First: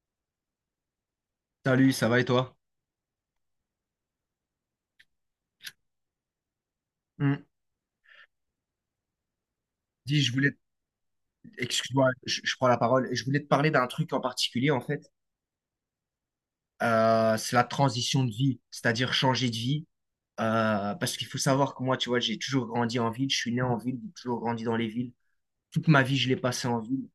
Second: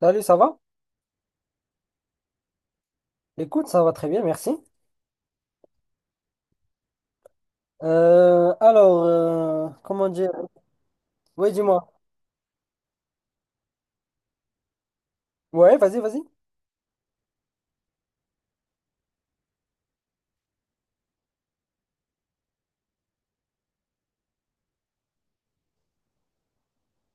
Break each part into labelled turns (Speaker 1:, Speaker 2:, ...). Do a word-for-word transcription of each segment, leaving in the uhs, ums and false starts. Speaker 1: Salut, ça va?
Speaker 2: Salut, ça va et toi?
Speaker 1: Écoute, ça va très bien, merci.
Speaker 2: Hmm.
Speaker 1: Euh, alors, euh, comment
Speaker 2: Dis,
Speaker 1: dire?
Speaker 2: je voulais,
Speaker 1: Oui, dis-moi.
Speaker 2: excuse-moi, je, je prends la parole. Je voulais te parler d'un truc en particulier, en fait.
Speaker 1: Ouais, vas-y, vas-y.
Speaker 2: Euh, c'est la transition de vie, c'est-à-dire changer de vie. Euh, parce qu'il faut savoir que moi, tu vois, j'ai toujours grandi en ville. Je suis né en ville, j'ai toujours grandi dans les villes. Toute ma vie, je l'ai passé en ville.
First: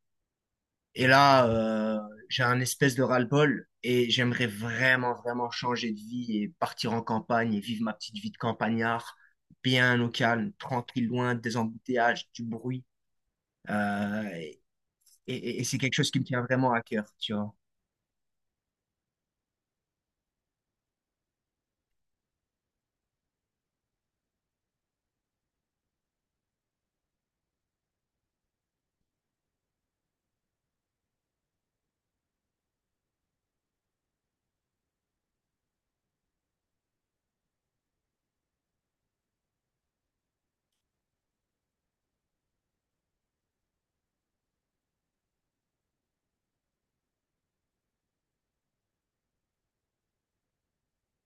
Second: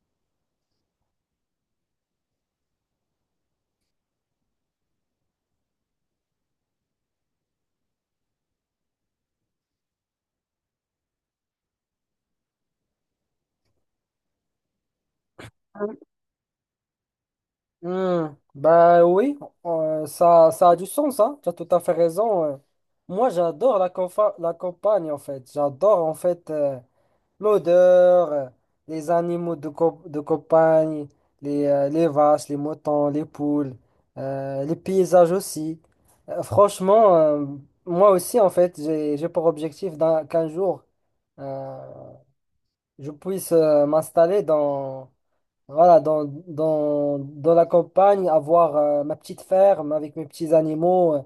Speaker 2: Et là, euh, j'ai un espèce de ras-le-bol et j'aimerais vraiment, vraiment changer de vie et partir en campagne et vivre ma petite vie de campagnard, bien au calme, tranquille, loin des embouteillages, du bruit. Euh, et, et- et c'est quelque chose qui me tient vraiment à cœur, tu vois.
Speaker 1: Hmm, Bah oui, euh, ça, ça a du sens, hein. Tu as tout à fait raison. euh. Moi, j'adore la, confa- la campagne, en fait. J'adore, en fait. euh, L'odeur, euh, les animaux de, co- de campagne, les, euh, les vaches, les moutons, les poules, euh, les paysages aussi. Euh, franchement, euh, moi aussi, en fait, j'ai, j'ai pour objectif d'un- qu'un jour, euh, je puisse euh, m'installer dans voilà, dans, dans, dans la campagne, avoir euh, ma petite ferme avec mes petits animaux, euh,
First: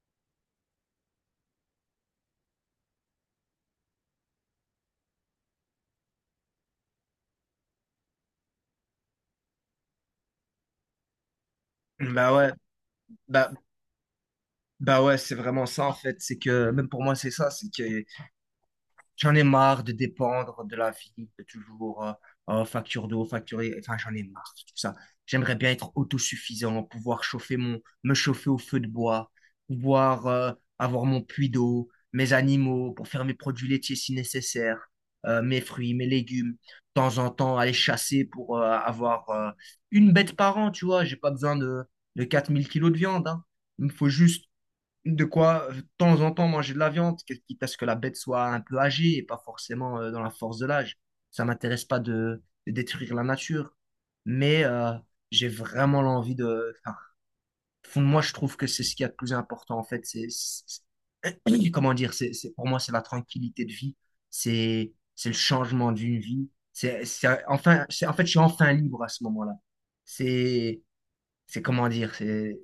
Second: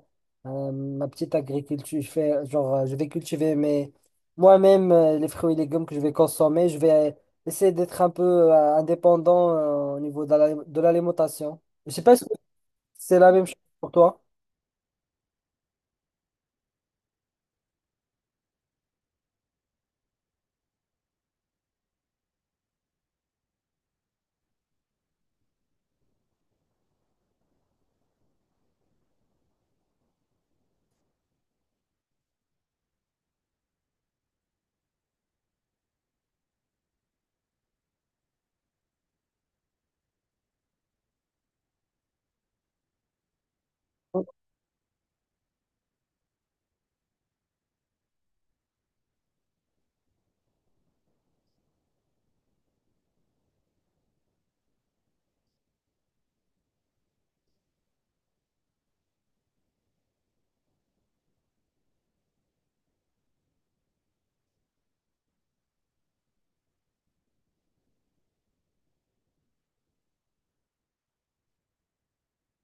Speaker 1: euh, ma petite agriculture. Je fais, genre, euh, je vais cultiver mes, moi-même euh, les fruits et légumes que je vais consommer. Je vais essayer d'être un peu euh, indépendant euh, au niveau de la- de l'alimentation. Je sais pas si
Speaker 2: Bah ouais,
Speaker 1: c'est la même
Speaker 2: bah,
Speaker 1: chose pour toi.
Speaker 2: bah ouais, c'est vraiment ça en fait. C'est que même pour moi, c'est ça. C'est que j'en ai marre de dépendre de la vie, de toujours euh, euh, facture d'eau, facturer, enfin j'en ai marre de tout ça. J'aimerais bien être autosuffisant, pouvoir chauffer mon, me chauffer au feu de bois, pouvoir euh, avoir mon puits d'eau, mes animaux, pour faire mes produits laitiers si nécessaire, euh, mes fruits, mes légumes. De temps en temps, aller chasser pour euh, avoir euh, une bête par an, tu vois. J'ai pas besoin de, de quatre mille kilos de viande, hein. Il me faut juste de quoi, euh, de temps en temps, manger de la viande, quest quitte à ce que la bête soit un peu âgée et pas forcément euh, dans la force de l'âge. Ça m'intéresse pas de, de détruire la nature, mais euh, j'ai vraiment l'envie de... Enfin, au fond de moi, je trouve que c'est ce qui est le plus important, en fait. C'est, c'est- comment dire, c'est, c'est, pour moi, c'est la tranquillité de vie, c'est, c'est le changement d'une vie. C'est, c'est, enfin, c'est, en fait, je suis enfin libre à ce moment-là. C'est, c'est comment dire, c'est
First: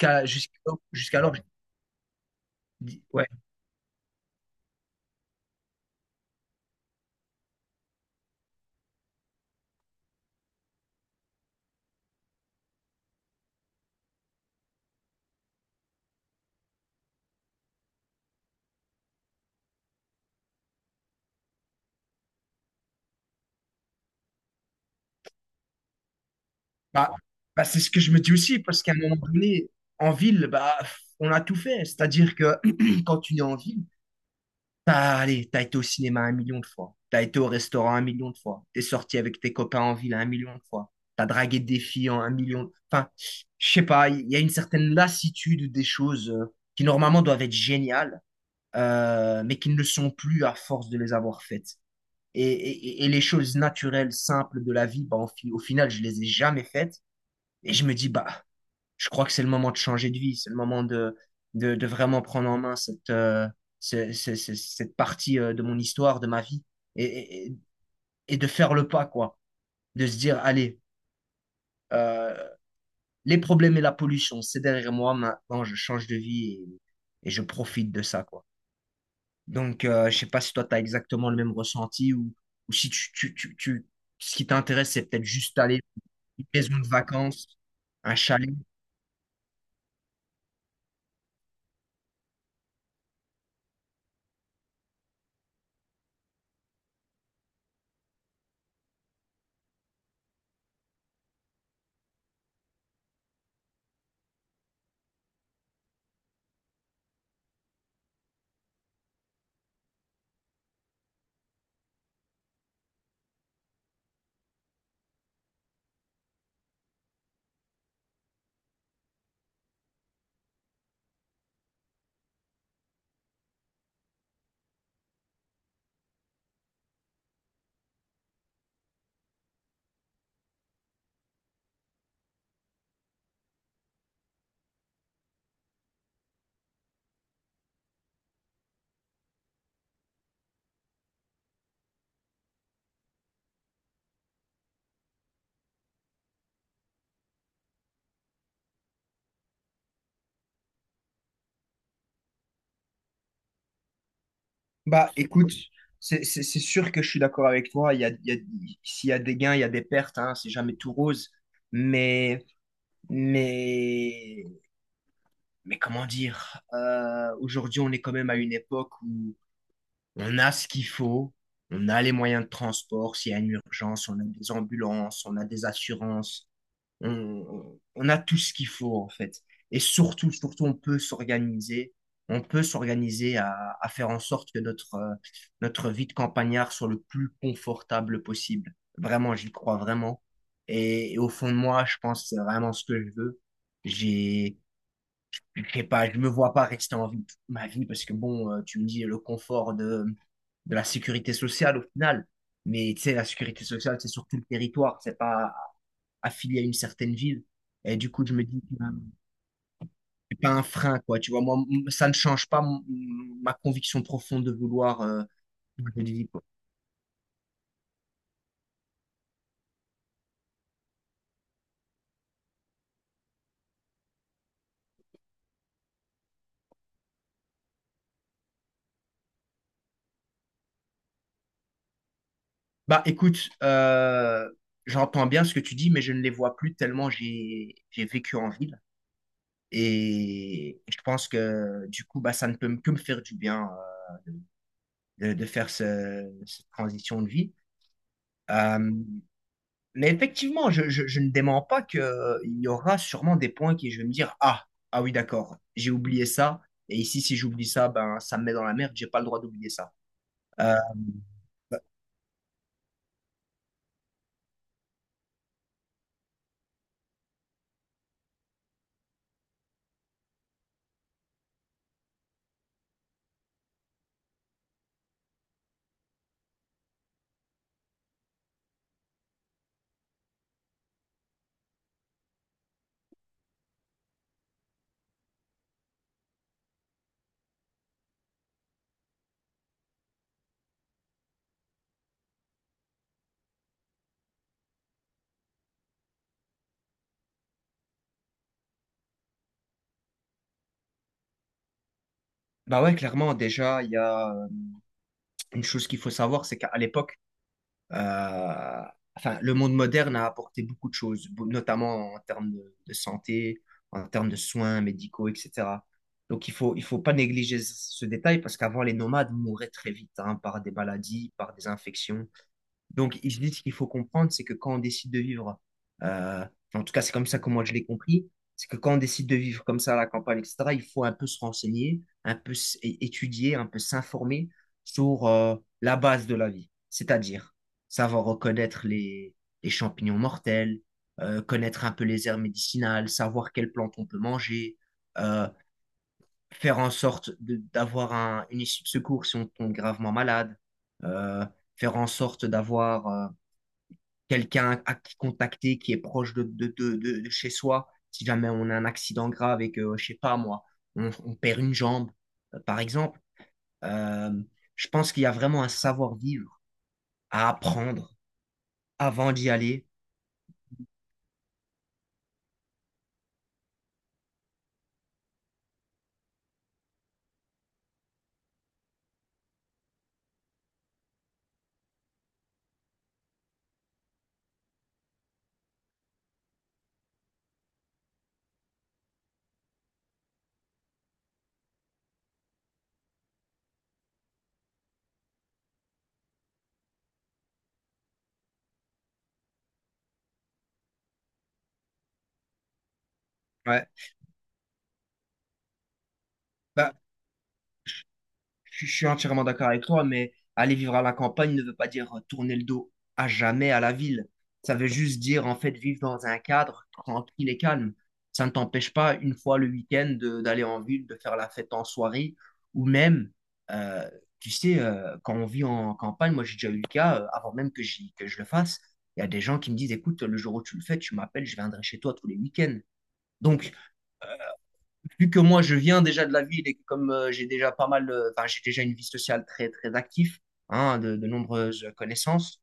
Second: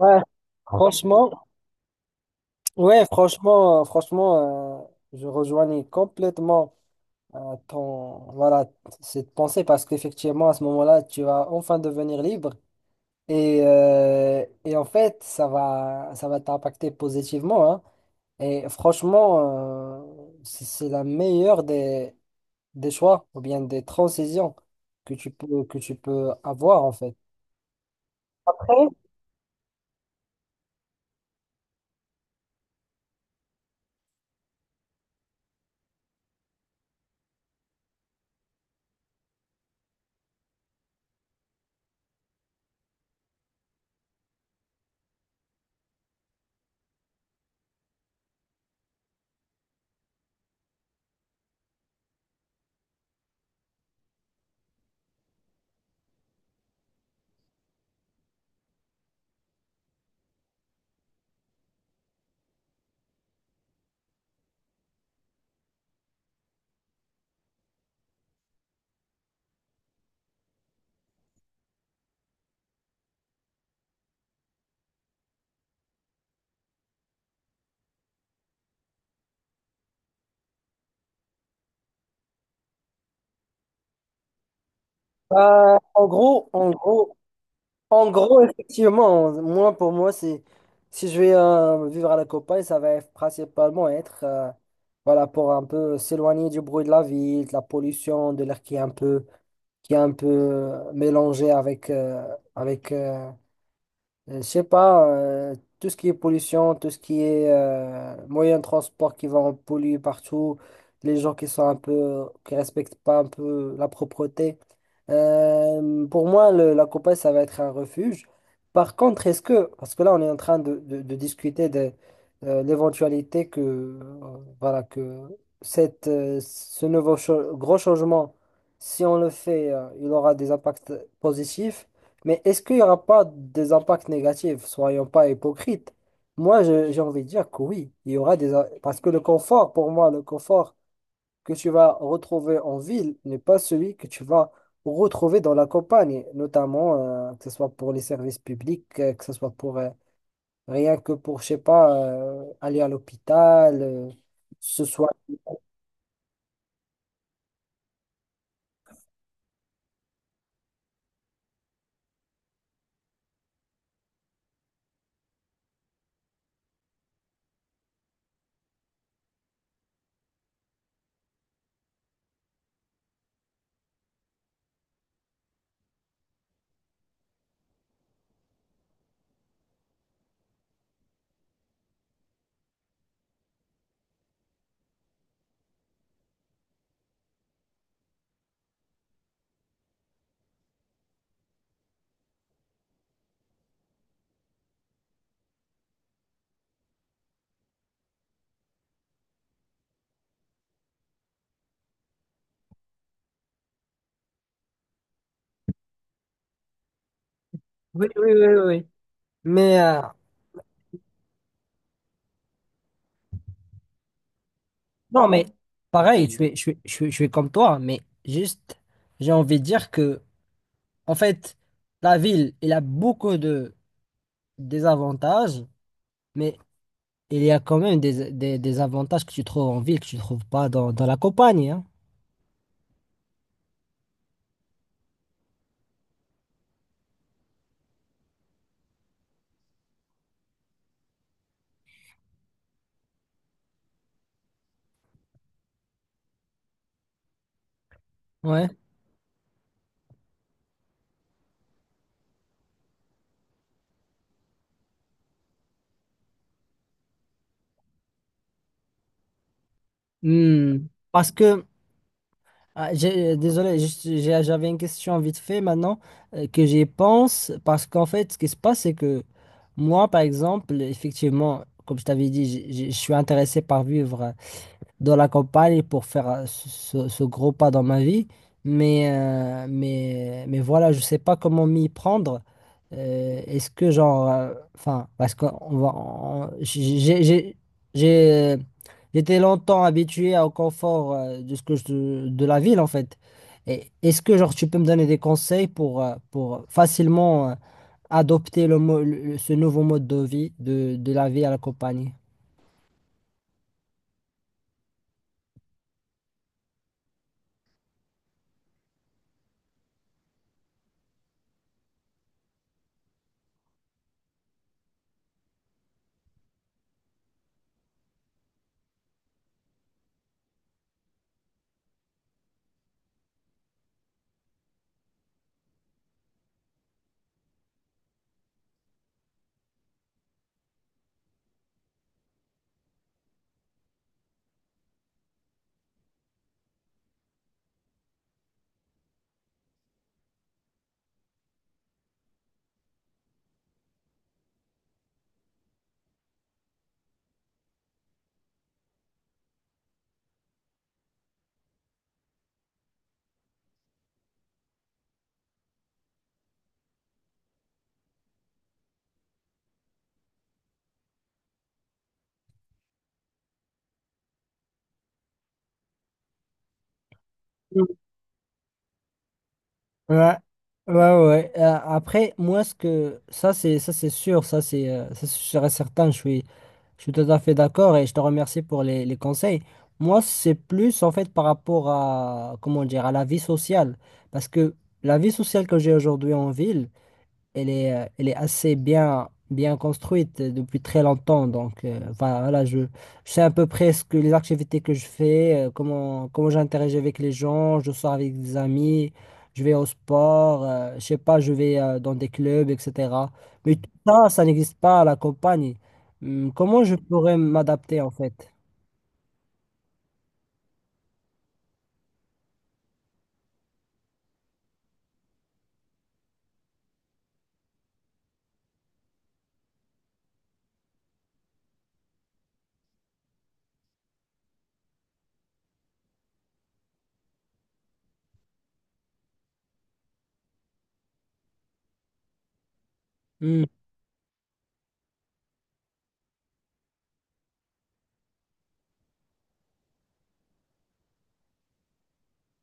Speaker 1: Ouais,
Speaker 2: jusqu'à,
Speaker 1: franchement,
Speaker 2: jusqu'alors, je dis-
Speaker 1: ouais,
Speaker 2: ouais.
Speaker 1: franchement, euh, franchement, euh, je rejoignais complètement euh, ton, voilà, cette pensée parce qu'effectivement, à ce moment-là, tu vas enfin devenir libre. Et, euh, et en fait, ça va, ça va t'impacter positivement, hein. Et franchement, euh, c'est c'est la meilleure des, des choix ou bien des transitions que tu peux, que tu peux avoir, en
Speaker 2: Bah,
Speaker 1: fait.
Speaker 2: bah, c'est ce que je me dis aussi, parce
Speaker 1: Après,
Speaker 2: qu'à un moment donné, en ville, bah, on a tout fait. C'est-à-dire que quand tu es en ville, t'as, allez, t'as été au cinéma un million de fois, t'as été au restaurant un million de fois, t'es sorti avec tes copains en ville un million de fois, t'as dragué des filles en un million. Enfin, je sais pas, il y a une certaine lassitude des choses euh, qui normalement doivent être géniales, euh, mais qui ne le sont plus à force de les avoir faites. Et, et- et les choses naturelles, simples de la vie, bah, au fi- au final, je les ai jamais faites. Et je me dis, bah, je crois que c'est le moment de changer de vie, c'est le moment de, de, de vraiment prendre en main cette, euh, ce- ce- ce- cette partie euh, de mon histoire, de ma vie, et, et- et- de faire le pas, quoi. De se dire, allez, euh, les problèmes et la pollution, c'est derrière moi, maintenant je change de vie et, et je profite de ça, quoi. Donc, euh, je sais pas si toi, tu as exactement le même ressenti ou, ou si tu, tu, tu, tu- ce qui t'intéresse, c'est peut-être juste
Speaker 1: euh,
Speaker 2: aller
Speaker 1: en
Speaker 2: dans une
Speaker 1: gros, en
Speaker 2: maison de
Speaker 1: gros,
Speaker 2: vacances,
Speaker 1: En
Speaker 2: un
Speaker 1: gros,
Speaker 2: chalet.
Speaker 1: effectivement, moi, pour moi, c'est, si je vais euh, vivre à la campagne, ça va être principalement être, euh, voilà, pour un peu s'éloigner du bruit de la ville, de la pollution, de l'air qui est un peu, qui est un peu euh, mélangé avec, euh, avec euh, euh, je sais pas, euh, tout ce qui est pollution, tout ce qui est euh, moyen de transport qui va en polluer partout, les gens qui sont un peu, qui respectent pas un peu la propreté. Euh, pour moi, le- la Copa, ça va être un refuge. Par contre, est-ce que, parce que là, on est en train de, de- de discuter de euh, l'éventualité que, euh, voilà, que cette, euh, ce nouveau cha- gros changement, si on le fait, euh, il aura des impacts positifs. Mais est-ce qu'il n'y aura pas des impacts négatifs? Soyons pas hypocrites. Moi, je- j'ai envie de dire que oui, il y aura des... im- Parce que le confort, pour moi, le confort que tu vas retrouver en ville n'est pas celui que tu vas retrouver dans la campagne, notamment euh, que ce soit pour les services publics, euh, que ce soit pour euh, rien que pour, je sais pas, euh, aller à l'hôpital, euh, se
Speaker 2: Bah,
Speaker 1: soigner.
Speaker 2: écoute, c'est c'est- c'est sûr que je suis d'accord avec toi. Il y a, il y a- s'il y a des gains, il y a des pertes, hein, c'est jamais tout rose. Mais, mais, mais comment dire, euh, aujourd'hui, on est quand même à une époque où on a ce qu'il faut, on a les moyens de transport, s'il y a une urgence, on a des ambulances, on a des assurances on, on a tout ce qu'il faut en fait. Et surtout, surtout, on peut s'organiser. On peut s'organiser à, à faire en sorte que notre, euh, notre vie de campagnard soit le plus confortable possible. Vraiment, j'y crois vraiment. Et, et au fond de moi, je pense que c'est vraiment ce que je veux. J'ai, je sais pas, je me vois pas rester en vie toute ma vie parce que bon, euh, tu me dis le confort de, de la sécurité sociale au final. Mais tu sais, la sécurité sociale, c'est sur tout le territoire. C'est pas affilié à une certaine ville. Et
Speaker 1: Oui,
Speaker 2: du coup,
Speaker 1: oui,
Speaker 2: je me
Speaker 1: oui, oui,
Speaker 2: dis,
Speaker 1: oui.
Speaker 2: ben,
Speaker 1: Mais euh,
Speaker 2: c'est pas un frein, quoi. Tu vois, moi, m- ça ne change pas mon- ma conviction profonde de vouloir euh,
Speaker 1: non, mais
Speaker 2: changer de
Speaker 1: pareil,
Speaker 2: vie,
Speaker 1: je
Speaker 2: quoi.
Speaker 1: suis, je suis, je suis- je suis comme toi, mais juste, j'ai envie de dire que en fait, la ville, elle a beaucoup de désavantages, mais il y a quand même des, des, des avantages que tu trouves en ville que tu ne trouves pas dans, dans la campagne, hein.
Speaker 2: Bah, écoute, euh, j'entends bien ce que tu dis, mais je ne les vois plus tellement j'ai j'ai vécu en ville. Et je pense que du coup, bah, ça ne peut que me faire du bien euh, de, de faire ce- cette transition de vie.
Speaker 1: Ouais.
Speaker 2: Euh, Mais effectivement, je, je- je ne dément pas qu'il y aura sûrement des points qui je vais me dire, ah, ah oui, d'accord, j'ai oublié ça. Et ici, si j'oublie ça, ben, ça me met dans la merde, j'ai pas le droit d'oublier ça. Euh,
Speaker 1: Hmm. Parce que, ah, j'ai- désolé, je j'ai- j'avais une question vite fait maintenant euh, que j'y pense. Parce qu'en fait, ce qui se passe, c'est que moi, par exemple, effectivement, comme je t'avais dit, j'ai- j'ai- je suis intéressé par vivre de la campagne pour faire euh, ce, ce- ce gros pas dans ma vie. Mais, euh, mais, mais voilà, je sais pas comment m'y prendre. Euh, est-ce que genre, euh, enfin, parce qu'on va, on- j'ai, j'ai, j'ai- j'ai- euh, j'étais longtemps habitué au confort euh, de ce que je- de la ville en fait. Et est-ce que genre tu peux me donner des conseils pour, euh, pour facilement euh, adopter le, mo- le- ce nouveau mode de vie de, de la vie à la campagne?
Speaker 2: Bah ouais, clairement, déjà, il y a euh, une chose qu'il faut savoir, c'est qu'à l'époque, euh, enfin, le monde moderne a apporté beaucoup de choses, bo- notamment en termes de, de santé, en termes de soins médicaux, et cetera. Donc, il faut, il faut pas négliger ce ce détail parce qu'avant, les nomades mouraient très vite, hein, par des maladies, par des infections. Donc, je dis ce qu'il faut comprendre, c'est que quand on décide de vivre, euh, en tout cas, c'est comme ça que moi je l'ai compris, c'est que quand on décide de vivre comme ça à la campagne, et cetera, il faut un peu se renseigner, un peu s- é- étudier, un peu s'informer sur euh, la base de la vie, c'est-à-dire savoir reconnaître les, les champignons mortels, euh, connaître un peu les herbes médicinales, savoir quelles plantes on peut manger, euh, faire en sorte de- d'avoir un- une issue de secours si on tombe gravement malade, euh, faire en sorte d'avoir... euh, quelqu'un à qui contacter qui est proche de, de, de, de, de chez soi. Si jamais on a un accident grave et que, euh, je sais pas moi, on, on perd une jambe, euh, par exemple, euh, je pense qu'il y a vraiment un savoir-vivre à apprendre avant d'y aller.
Speaker 1: Ouais, ouais, ouais, ouais. Euh, après, moi, ce que ça, c'est ça, c'est sûr, ça, c'est euh, ça, c'est sûr et certain. Je suis, je suis tout à fait d'accord et je te remercie pour les, les conseils. Moi, c'est plus en fait par rapport à comment dire à la vie sociale, parce que la vie sociale que j'ai aujourd'hui en ville elle est, euh, elle est assez bien, bien construite euh, depuis très longtemps. Donc, euh, enfin, voilà, je, je sais à peu près ce que les activités que je fais, euh, comment, comment j'interagis avec les gens, je sors avec des amis, je vais au sport, euh, je sais pas, je vais euh, dans des clubs, et cetera. Mais
Speaker 2: Ouais.
Speaker 1: tout ça, ça n'existe pas à la campagne. Hum, comment je
Speaker 2: Bah,
Speaker 1: pourrais m'adapter en fait?
Speaker 2: Je, je suis entièrement d'accord avec toi, mais aller vivre à la campagne ne veut pas dire euh, tourner le dos à jamais à la ville. Ça veut juste dire, en fait, vivre dans un cadre tranquille et calme. Ça ne t'empêche pas, une fois le week-end, de- d'aller en ville, de faire la fête en soirée, ou même, euh, tu sais, euh, quand on vit en campagne, moi j'ai déjà eu le cas, euh, avant même que, j'y- que je le fasse, il y a des gens qui me disent, écoute, le jour où tu le fais, tu m'appelles, je viendrai chez toi tous les week-ends.
Speaker 1: Hum.
Speaker 2: Donc, vu que moi je viens déjà de la ville et que comme euh, j'ai déjà pas mal, euh, enfin j'ai déjà une vie sociale très très active, hein, de, de nombreuses connaissances,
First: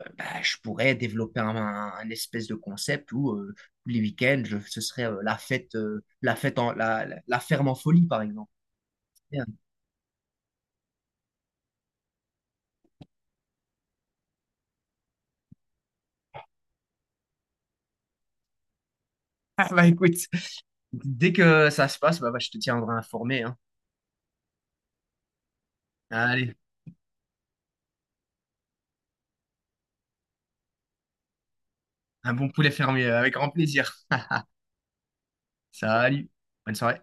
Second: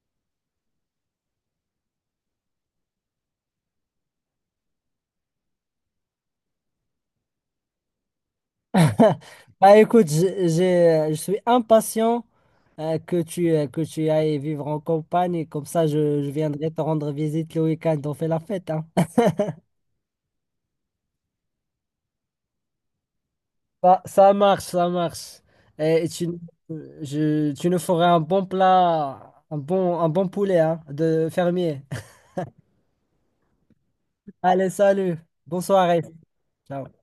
Speaker 2: euh, bah, je pourrais développer un, un- un espèce de concept où euh, tous les week-ends je- ce serait euh, la fête, euh, la fête en la, la- la ferme en folie par exemple. Bien.
Speaker 1: Bah écoute, j'ai- j'ai- je suis impatient euh, que tu, euh, que tu ailles vivre en campagne et comme ça je, je viendrai te rendre visite le week-end, on fait la fête, hein.
Speaker 2: Ah, bah écoute, dès que ça se passe, bah, bah, je te tiendrai informé, hein.
Speaker 1: Ça, ça marche, ça marche. Et, et tu,
Speaker 2: Allez,
Speaker 1: je, tu nous feras un bon plat, un bon, un bon poulet hein, de fermier.
Speaker 2: un bon poulet fermier avec grand plaisir.
Speaker 1: Allez, salut, bonne soirée.
Speaker 2: Salut, bonne
Speaker 1: Ciao.
Speaker 2: soirée.